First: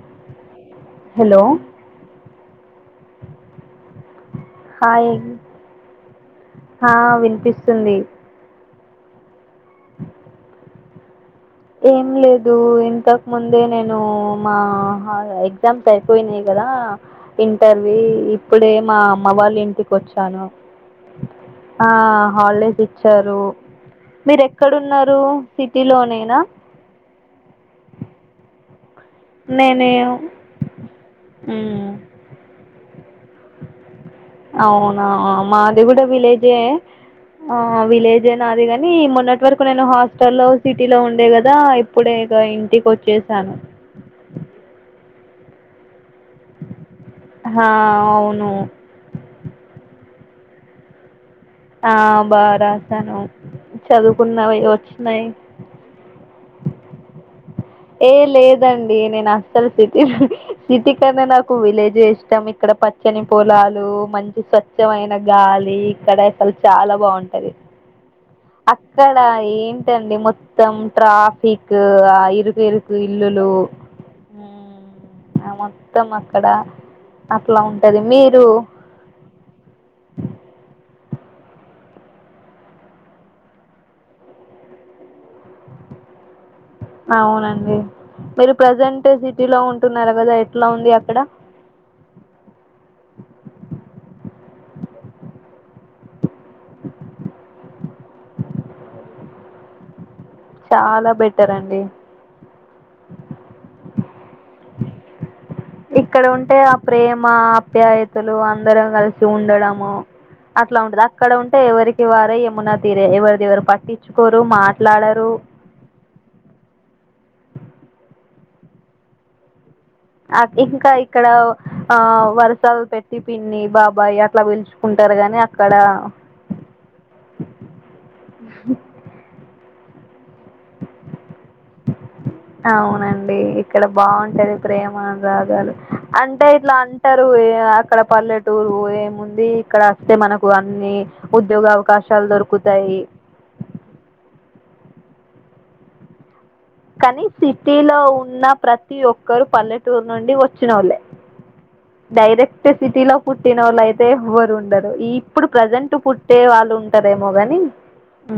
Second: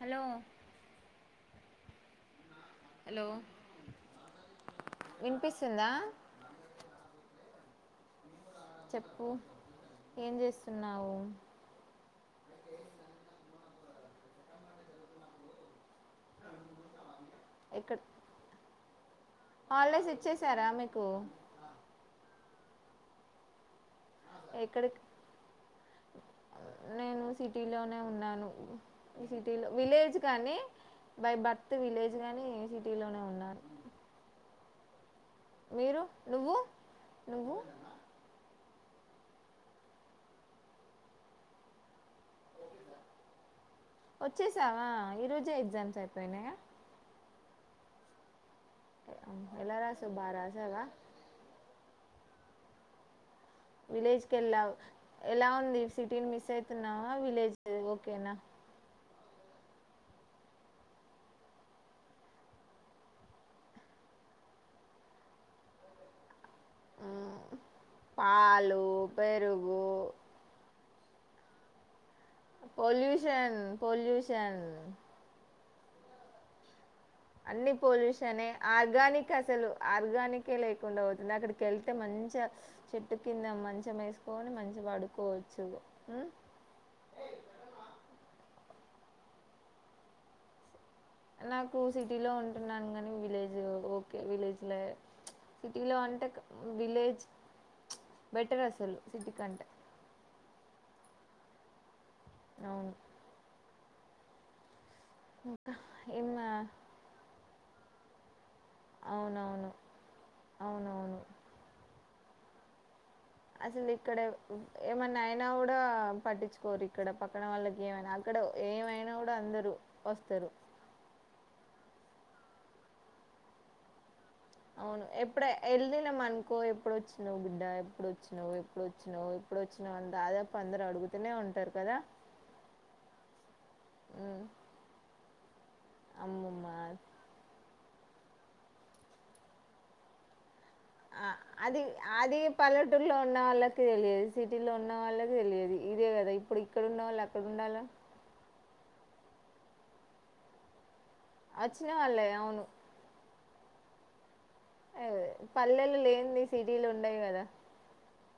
Hello hello hello hi వినిపిస్తుందా స్తుందిి. చెప్పు ఏం చేస్తు నువ్ మా హ ఎగ్జామ్స్ అయిపోయినాయి కదా ఎక్కడ ఇంటర్వి ఇప్పుడే మా అమ్మ వాళ్ళ హాలిడేస్ ఇంటికొచ్చాను. ఇచ్చేసారా మీకు ఆ హాల్డేస్ ఇచ్చారు. మీరు ఎక్కడు ఎక్కడ ఉన్నారు సిటీ లోనేనా నేను సిటీ లోనే ఉన్నాను. సిటీలో నేనే విలేజ్ కాని బై బర్త్ మ్మ్. విలేజ్ గాని సిటీ లోనే అవునా మాది మీరు కూడా విలేజే నువ్వు నువ్వు ఆ విలేజే నాది కా నీ మొన్నటి వరకు నేను హాస్టల్లో సిటీలో ఉండే కదా ఇప్పుడే ఇక ఇంటికొచ్చేసాను. ఈ రోజే ఎగ్జామ్స్ అయిపోయి హా అవును. హ్మ్ ఎలా రాసావ్ బా రాసావా ఆ బాగ రాసాను. విలేజ్ చదువుకున్నవి కెళ్ళావ్ వచ్చినాయి ఎలా ఉంది సిటీని మిస్ అయితున్నావా విలేజ్ ఏ ఓకేనా లేదండి. నేను అస్సలు సిటీ సిటీ కన్నా నాకు విలేజే ఇష్టం ఇక్కడ పచ్చని పొలాలు మంచి స్వచ్ఛమైన గాలి ఇక్కడ సలు చాలా బాగుంటది. పాలు అక్కడ పెరుగు ఏంటండి మొత్తం ట్రాఫిక్ ఆ ఇ పొల్యూషన్ పొల్యూషన్ మ్మ్, ఆ మొత్తం అక్కడ అట్లా అన్ని ఉంటది మీరు పొల్యూషనే ఆర్గానిక్ అసలు ఆర్గానికే లేకుండా దక్కడికి వెళ్తే మంచిగ చెట్టు కింద మంచం వేసుకొని మంచి పడుకోవచ్చు మ్ అవునండి. మీరు ప్రజెంట్ సిటీలో ఉంటున్నారుకదా ఎట్లా ఉంది అ నాకు సిటీలో ఉంటున్నాను కాని విలేజ్ ఓకే విలేజ్లో సిటీలో అంటే క విలేజ్ బెటర్ అసలు సిటి కంటే చాలా బెటరండి. అవును. ఇంకా ఇక్కడ ఏం ఉంటే ఆ ప్రేమ ఆప్యాయతలు అ అందరం కలిసి అవునవును ఉండడము అట్లా ఉంటది అవునవును అక్కడ ఉంటే ఎవరికి వారే యమునా తీరు అసలు ఇక్కడ ఏమన్నా అయినా కూడా పట్టించుకోరు ఇక్కడ పక్కన వాళ్ళకి ఏమైనా అక్కడ ఏమైనా కూడా అందరు ఇంకా ఇక్కడ ఆ వరుసలు పెట్టి పిన్ని బాబాయ అ అవును ఎప్పుడే వెళ్ళినం అనుకో ఎప్పుడు వచ్చినావు బిడ్డ ఎప్పుడు వచ్చినవు ఎప్పుడు వచ్చినావు ఎప్పుడు వ చ్చినావ్ అదే అవునండి ఇక్కడ ఉమ్, బాగుంటది ప్రేమ అ నురాగాలు అంటే అమ్మమ్మ ఇట్లా అంటారు ఇక్కడ పల్లెటూరు ఏముంది ఇక్కడ వస్తే మనకు అన్ని ఆ ఉద్యోగ అది అవకాశాలు అది దొరుకుతాయి పల్లెటూరులో ఉన్న వాళ్ళకి తెలియదు సిటీలో ఉన్న వాళ్ళకి తెలియదు ఇదే కద ఇప్పు కానీ సిటీలో ఉన్న ప్రతి ఒక్కరు పల్లెటూరు నుండి వచ్చినవోళ్ళే వచ్చిన వాళ్ళే అవును డైరెక్ట్ సిటీలో పుట్టినోళ్ళు అయితే ఎవరు ఉండరు ఏ, ఈ ఇప్పుడు ప్రజెంట్ పల్లెలు పుట్టే లేనిది వాళ్ళు సిటీలు ఉండవు ఉంటరేమో కదా గాని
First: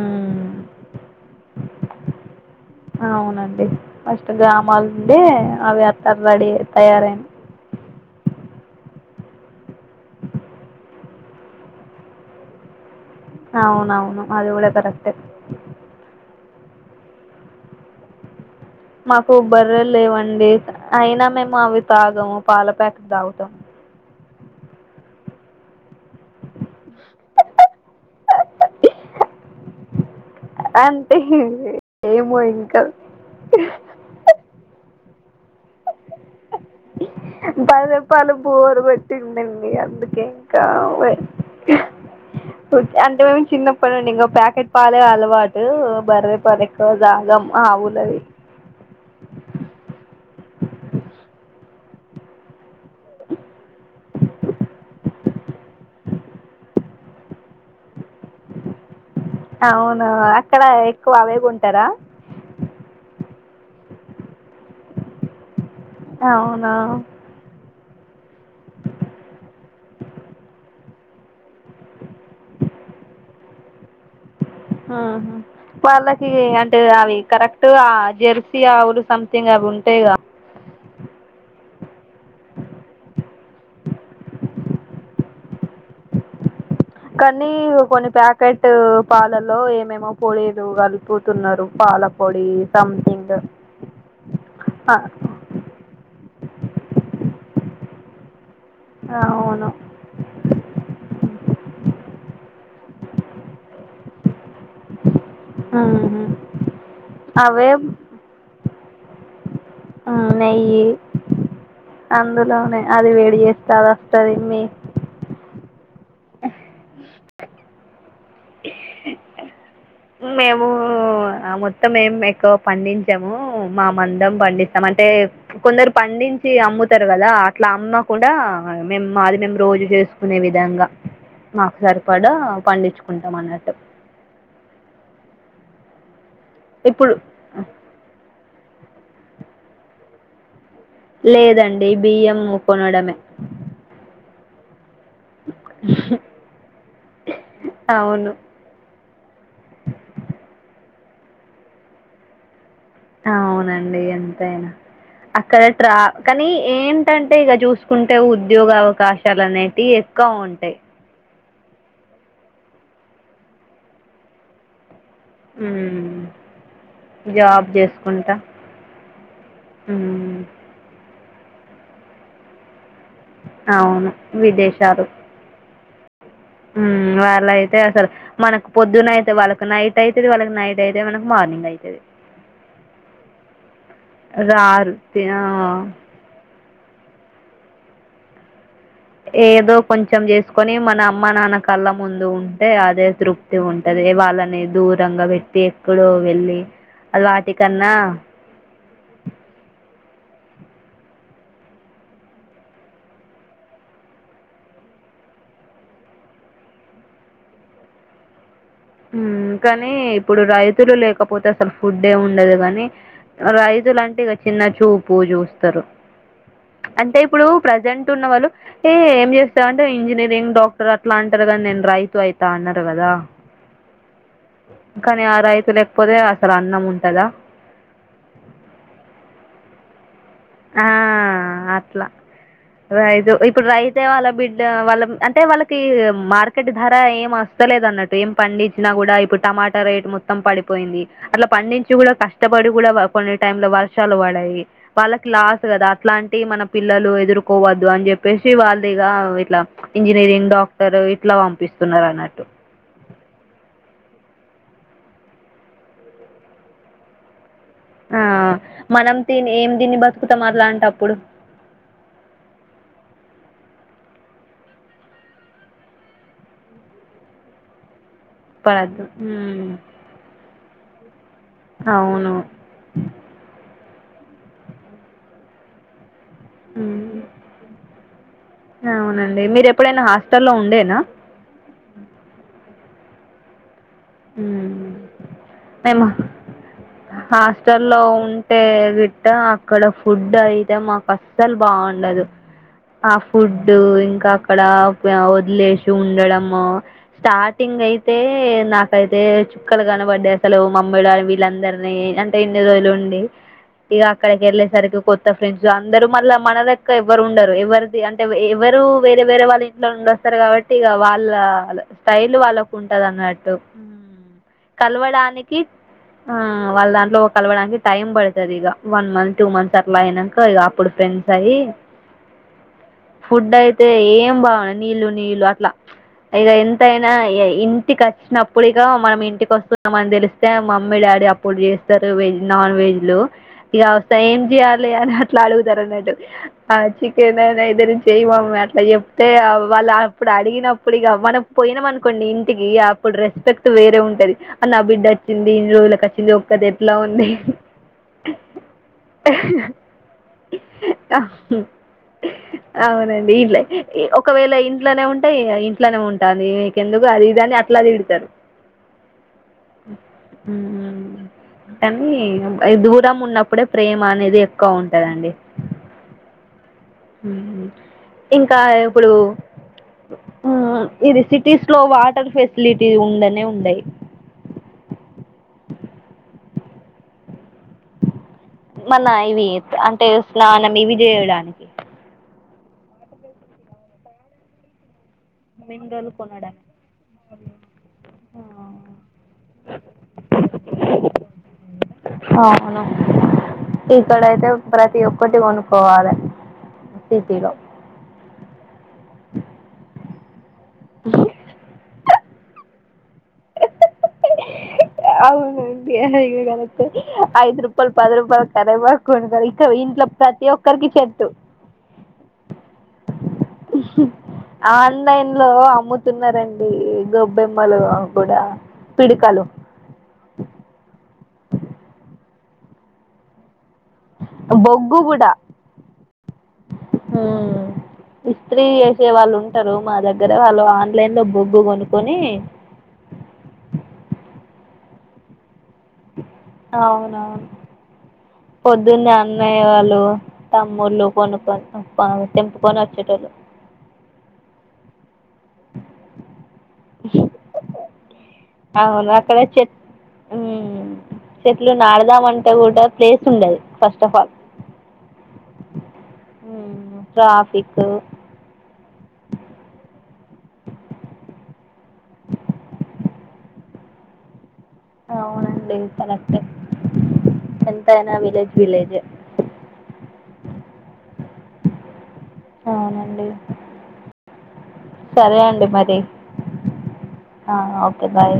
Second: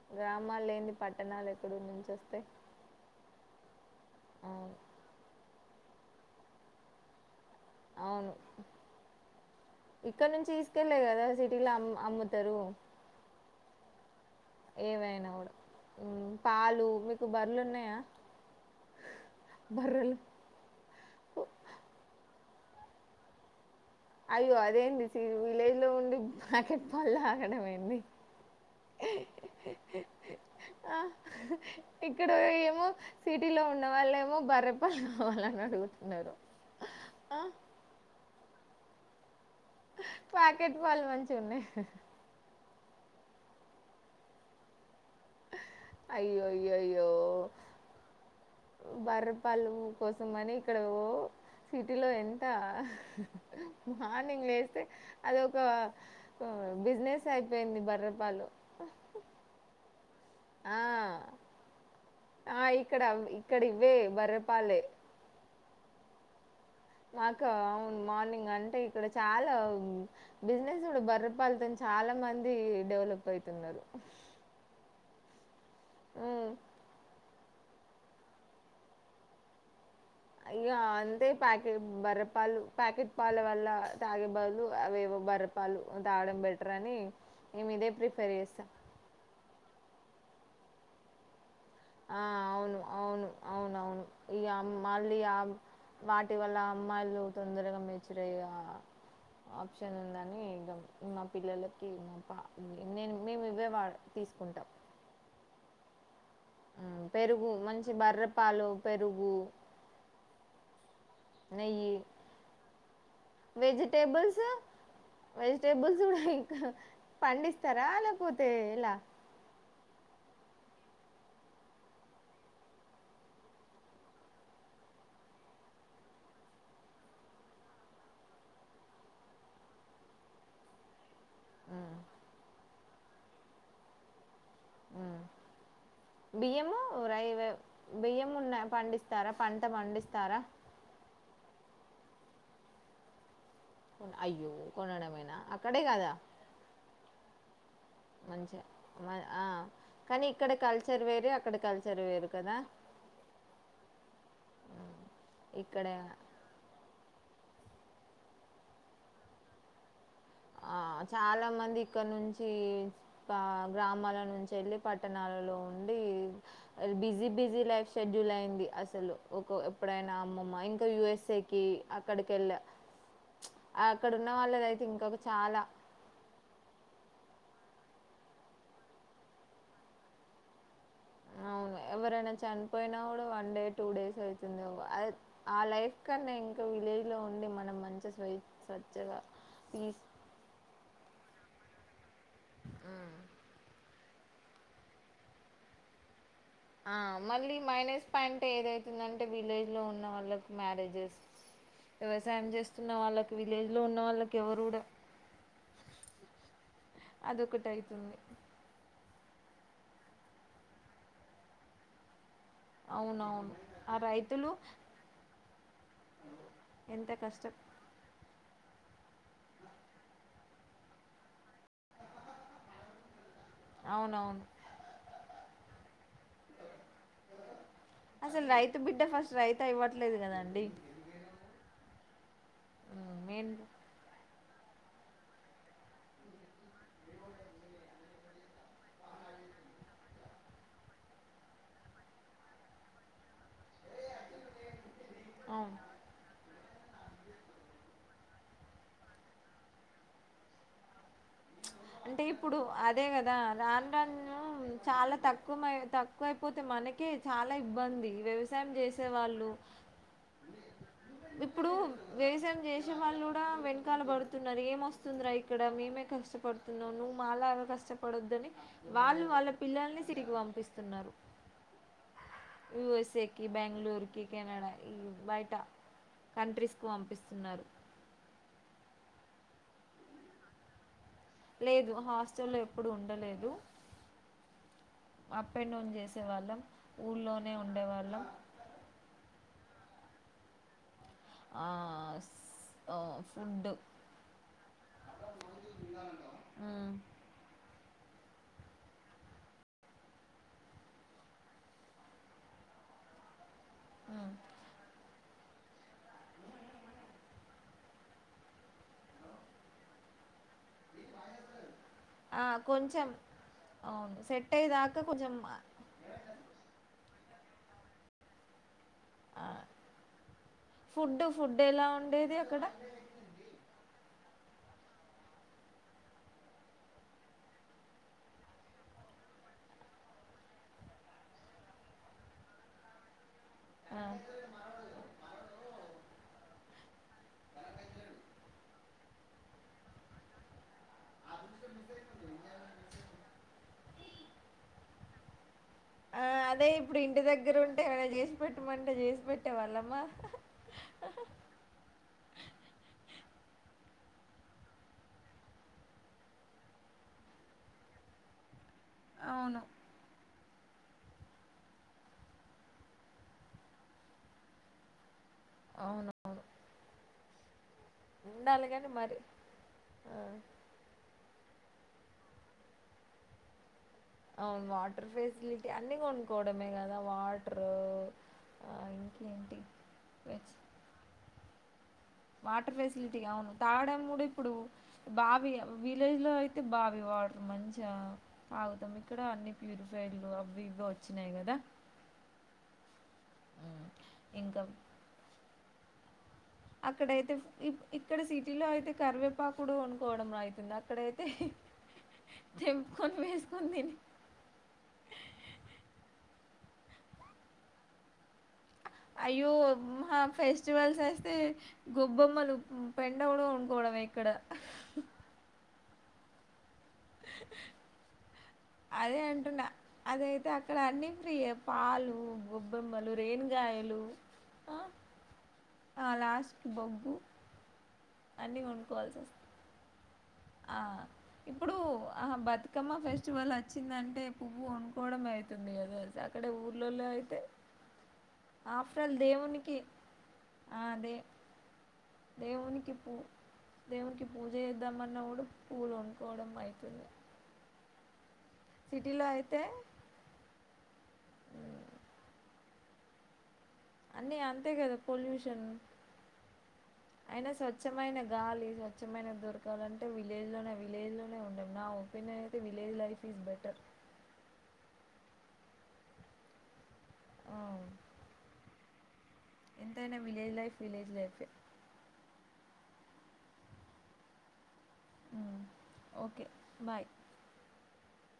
మ్మ్ గ్రామాలు లేంది పట్టణాలు ఎక్కడ నుంచి వస్తాయ్ అవునండి ఫస్ట్ గ్రామాల నుండి అవి అత్త రెడీ తయారయనా అవును ఇక్కడ నుంచి తీసుకెళ్ళ కదా సిటీలో అమ్ అమ్ముతారు అవునవును అది కూడా కరెక్టే ఏవైనా కూడా ఉమ్ పాలు మీకు బర్రెలు ఉన్నాయా మాకు బర్రెలు లేవండి అయినా మేము అవి తాగము పాల ప్యాకెట్ తాగుతాం అయ్యో అదేంటి విలేజ్ లో ఉండి ప్యాకెట్ పాలు తాగడం ఏంది ఆ అంటే ఇక్కడ ఏమో ఇంకా ఏమో సిటీలో ఉన్న వాళ్ళేమో బర్రె పాలు కావాలని అడుగుతున్నారు ఆ, పెట్టిందండి అందుకే ఇంకా ప్యాకెట్ పాలు మంచిగా ఉన్నాయి అంటే మేము చిన్నప్పడుండి ఇంకా ప్యాకెట్ పాలే కా అలవాటు బర్రె అయ్యో పాలు అయ్యో ఎక్కువ అయ్యో తాగము ఆవులవి కోసం అని ఇక్కడ ఓ సిటీలో ఎంత మార్నింగ్ లేస్తే అదొక బిజినెస్ అయిపోయింది బర్రె పాలు ఆ అక్కడ ఎక్కువ అవే కొంటారా వే బర్రె పాలే అవును మాకా అవును మార్నింగ్ అంటే ఇక్కడ చాలా బిజినెస్ కూడా బర్రె పాలతోని చాలా మంది డెవలప్ అయితున్నారు ఆహా వాళ్ళకి హ్మ్. అంటే అవి కరెక్ట్ గా జెర్సీ ఆవులు సంథింగ్ అవి ఉంటాయిగా ఇగ అంతే ప్యాకెట్ బర్రెపాలు ప్యాకెట్ పాల వల్ల ల తాగే బదులు అవేవో బర్రెపాలు తాగడం బె కానీ కొన్ని ప్యాకెట్ పాలల్లో ఏమేమో పోడిలు కలుపుతున్నారు పాల ఆ పొడి అవును అవును సంథింగ్ అవునవును ఇగ మళ్ళీ ఆ వా వల్ల అమ్మాయిలు తొందరగా మెచ్యూర్ అయ్యే అవును ఆప్షన్ ఉందని ఇగ మా పిల్లలకి మా పా నేను మేము ఇవే వా తీసుకుంటాం అవునా ఆ పెరుగు మంచి బర్రెపాలు పెరుగు ఆ నెయ్యి నెయ్యి అందులోనే అది వేడి చేస్తే అది వస్తాది మీ చూడ ఇంకా పండిస్తారా లేకపోతే ఎలా మేము ఆ మొత్తం మేము ఎక్కువ పండించాము మా మందం పండిస్తామని అంటే కొందరు పండించి అమ్ముతారు కదా అట్లా అమ్మకుడా మేము మాది మేము రోజు చేసుకునే విధంగా మాకు ఉమ్, సరిపడా పండించుకుంటాం అన్నట్టు బియ్యము ఇప్పుడు రైవ బియ్యము ఉన్నా పండిస్తారా పంట పండిస్తారా లేదండి బియ్యం కొనడమే అయ్యో కొనడమేనా అక్కడే కదా అవును మంచిగా ఆ కానీ ఇక్కడ కల్చర్ వేరే అక్కడ కల్చర్ వేరు కదా అవునండి అంతే అక్కడ ఇక్కడ ట్రాప్ కానీ ఏంటంటే ఇక చూసుకుంటే ఉద్యోగ అవకాశాలు అనేటివి ఎక్కువ ఉంటాయి ఆ! చాలా ఇక్కడ నుంచి బా గ్రామాల నుంచి వెళ్ళి పట్టణాలలో ఉండి ఉమ్, busy busy job life schedule చేసుకుంటా అయింది అసలు ఒక ఇప్పుడైనా ఉమ్. అమ్మమ్మ ఇంకా యు ఎస్ ఏ కి అక్కడికెళ్ళ అవును విదేశాలు [inaudible] మ్ వాళ్ళ అయితే అసలు మనకు పొద్దున అయితే వాళ్ళకి నైట్ అయితది వాళ్ళకి నైట్ అయితే మనకు మార్నింగ్ అవును. అయితది ఎవరైనా చనిపోయినా కూడా వన్ డే టూ డేస్ అవుతుంది రారు తి- ఆ లైఫ్ కన్నా ఇంకా విలేజ్ లో ఉ నుండి మనం మంచి [unintelligible] ఏదో కొంచెం చేసుకొని మన అమ్మ, నాన్న కళ్ళ ముందు ఉంటే అదే తృప్తి ఉంట ది వాళ్ళని దూరంగా పెట్టి ఎక్కడో వెళ్ళి ఆ అది మళ్ళీ వాటికన్నా మైనస్ పాయింట్ ఏదైతుందంటే విలేజ్ లో ఉన్న వాళ్ళకు మ్యారేజెస్ వ్యవసాయం చేస్తున్న వాళ్ళకి విలేజ్ లో ఉన్న వాళ్ళకి ఎవరు కూడా [inaudible] అది ఒకటయితుంది మ్మ్ కానీ ఇప్పుడు రైతులు లేకపోతే అసలు ఫుడ్డే ఉండదు కానీ అవునవును ఆ రైతులంటే ఇక రైతులు చిన్న చూపు చూస్తారు ఎంత అంటే ఇప్పుడు కష్టం ప్రజెంట్ ఉన్నవాళ్ళు ఏ ఏం చేస్తావు అంటే ఇంజనీరింగ్, డాక్టర్ అట్లా అంటారు కానీ నేను రైతు అయితా అన్నారు కదా అవునవును కానీ ఆ రైతు లేకపోతే అసలు అన్నం ఉంటదా అసలు రైతు బిడ్డ ఫస్ట్ రైతు అవ్వట్లేదు కదా ఆ అట్ల రైతు మెయిన్ ఇప్పుడు రైతే వాళ్ళ బిడ్డ వాళ్ళ అంటే వాళ్ళకి మార్కెట్ ధర ఏం వస్తలేదు అన్నట్టు ఏం పండించినా కూడా ఇప్పుడు టమాటా రేట్ మొత్తం పడిపోయింది అట్లా పండించి కూడా కష్టపడి కూడా కొన్ని టైమ్ లో వర్షాలు పడాయి వాళ్ళకి లాస్ అవును కదా అట్లాంటి మనం పిల్లలు ఎదుర్కోవద్దు అని చెప్పేసి వాళ్ళు ఇగా ఇట్లా ఇంజనీరింగ్, డాక్టర్ ఇట్లా పంపిస్తున్నారు అంటే అన్నట్టు ఇప్పుడు అదే కదా ఆంధ్రా చాలా తక్కువ తక్కువ అయిపోతే మనకే చాలా ఇబ్బంది ఆ వ్యవసాయం చేసే మనం వాళ్ళు తిని ఏం తిని బతుకుతాం అలాంటప్పుడు ఇప్పుడు వ్యవసాయం చేసే వాళ్ళు కూడా వెంట ుక్కలు పడుతున్నారు ఏమొస్తుందిరా ఇక్కడ మేమే కష్టపడుతున్నాము నువ్వు మాలాగా కష్టప పడొద్దని పడద్దు వాళ్ళు వాళ్ళ ఉమ్, పిల్లల్ని సిటీ కి పంపిస్తున్నారు అవును యుఎస్ఏకి బెంగళూరుకి కెనడ ఈ బయటా కంట్రీస్కు ఉమ్, పంపిస్తున్నారు అండి మీరు ఎప్పుడైనా హాస్టల్లో ఉండేనా లేదు హాస్టల్ల్లో ఎప్పుడు ఉండలేదు మ్మ్ అప్ అండ్ డౌన్ చేసే వాళ్ళం. ఊళ్ళోనే ఉండే హాస్టల్లో వాళ్ళం ఉంటే గిట్ట అక్కడ ఫుడ్ అయితే మాకు అస్సలు బాఉండదు ఆహ్ ఫుడ్ ఫుడ్డు ఇంకా అక్కడ వదిలేసి ఉండడం స్టార్టింగ్ అయితే తే నా అయితే చుక్కలు కనపడ్డాయి అసలు మమ్మీ డాడీ వీళ్ళందరినీ అంటే ఇన్ని రోజులు ఉండి ఇగా ఆక్కడకి ఎల్లే సరికి కో త్త ఫ్రెండ్స్ అందరు మళ్ళ మన దగ్గ ఎవరు ఉండరు ఎవరిది అంటే ఎవరు వేరే వేరే వాళ్ళ ఇంట్లో ఉండి వస్తారు కాబట్టి ఇగ వాళ్ళ స్టైల్ వాళ్ళకు ఉంటది కొంచెం అన్నట్టు అవును సెట్ అయ్యేదాకా కొంచెం కలవడానికి ఆహ్ వాళ్ళ దాంట్లో కలవడానికి టైమ్ పడతాది ఇగ వన్ మంత్ టూ మంత్స్ అట్లా అయినాక ఇక అప్పుడు ఫుడ్ ఫ్రెండ్స్ అయి ఫుడ్ ఎలా ఉండేది అక్కడ ఫుడ్ అయితే ఏ ఏం బా నీళ్లు నీళ్లు అట్లా ఇక ఎంతయినా ఇంటికిచ్చినడు ఇప్పుడిక మనం ఇంటికి వస్తుంనామని తెలిస్తే మమ్మీ డాడీ అప్పుడు చేస్తారు వెజ్ నాన్ వెజ్లు ఇగా వేస్తే ఏం చెయ్యాలి అని అట్లా అడుగుతారు అన్నట్టు ఆహ్ చికెన్ అనా ఏదైనా చేయ్య మమ్మీ అట్లా చెప్తే వాళ్ళు అప్పుడు అడిగినప్పుడు ఆప్పుడిక మనం పోయినాం అనుకోండి ఇంటికి అప్పుడు రెస్పెక్ట్ వేరే ఉంటది ఆ నా బిడ్డ వచ్చింది ఎన్ని ఆ రోజులకచ్చింది ఒక్కది అదే ఎట్లా ఇప్పుడు ఇంటి ఉంది దగ్గర ఉంటే ఏమైనా చేసి పెట్టమంటే చేసి పెట్టేవాళ్ళమ్మా అవునండి ీట్ ఒకవేళ ఇంట్లోనే ఉంటే ఇంట్లోనే ఉంటాంది మీకెందుకు అది ఇదిని అట్లా తీడతారు అవును హమ్ కానీ దూరం ఉన్నప్పుడే ప్రేమ అనేది ఎక్కువ ఉంటదండి అవునవును ఇంకా ఇప్పుడు మరి హమ్ ఇది సిటీ స్ లో వాటర్ ఫెసిలిటీ ఉండనే ఉండయి అవును వాటర్ ఫెసిలిటీ అన్ని కొనుక్కవడమే కదా వా మన ఇవి అంటే వెజ్ స్నానం ఇవి చేయడానికి వాటర్ ఫెసిలిటీ అవును తాగడం కూడా ఇప్పుడు బావి మినరల్ విలేజ్ లో అయితే కొనడానికి. బావి వాటర్ మంచిగా తగుతాం ఇక్కడ అన్ని ప్యూరిఫై అవి ఇవి వచ్చినాయి కదా అవును ఇక్కడైతే ఇంకా ప్రతి ఒక్కటి కొనుక్కవాలి అక్కడయితే ఇఇక్కడ సిటీలో అయితే కరివేపాకుడు కొనుకోవడం అయితే అక్కడ అయితే తేంపుకొని వేసుకొని తిని అవునుండి అది కార్ట్ ఎహ్ ఐదు రూపాయల్ పద రూపాయల్ అయ్యో మా ఒక్కరికి ఫెస్టివల్స్ చెట్టు వస్తే గొబ్బొమ్మలు పెండ కూడా కొనుక్కోవడమే ఇక్కడ ఆన్లైన్ లో అమ్ము తున్నారండి గొబ్బెమ్మలు కూడా పిడికాలు అదయితే అక్కడ అన్ని ఫ్రీ ఎహ్ పాలు బొబ్బెమ్మలు రేను గాయలు బొగ్గు కూడా ఆ లాస్ట్ బొగ్గు ఉమ్. అన్నీ ఇస్త్రీ వేసే కొనుక్కోవాల్సి వస్తుంది వాళ్ళు ఉంటారు మా దగ్గర వాళ్ళు ఆ ఆన్లైన్ లో బొగ్గు ఇప్పుడు కొనుక్కొని ఆ బతుకమ్మ ఫెస్టివల్ వచ్చిందంటే పువ్వు కోడ అవుతుంది కదా అక్కడే ఊర్లోలో అయితే ఆఫ్టర్ పొద్దున్న ఆల్ అన్నయ్య దేవునికి వాళ్ళు ఆ! తమ్ముళ్ళు దే కొనుక్క దేవునికి పూ దేవునికి పూజ చేద్దామన్నా ఇప్పుడు పూలు కోనుకోవడం అయితుంది అవును సిటీలో అక్కడ అయితే చెట్ హమ్ చెట్లు నాడదామంటే కూడా ప్లేస్ ఉండదు ఫస్ట్ ఆఫ్ ఆల్ అన్నీ అంతే కదా పొల్యూషన్ [unintelligible] అయినా స్వచ్ఛమైన గాలి స్వచ్ఛమైనవి దొరకాలంటే విలేజ్ లోనే విలేజ్ లోనే ఉండ నా ఉపగ ఏమంటే విలేజ్ లైఫ్ ఈస్ బెటర్ అవునండి కరెక్ట్ ఎంతనా విలేేజ్, విలేేజ్ ఎంతనా విలేేజ్ లైఫ్, విలేేజ్ లైఫ్ అవునండి సరే అండి మరి ఓకే బాయ్ ఓకే బాయ్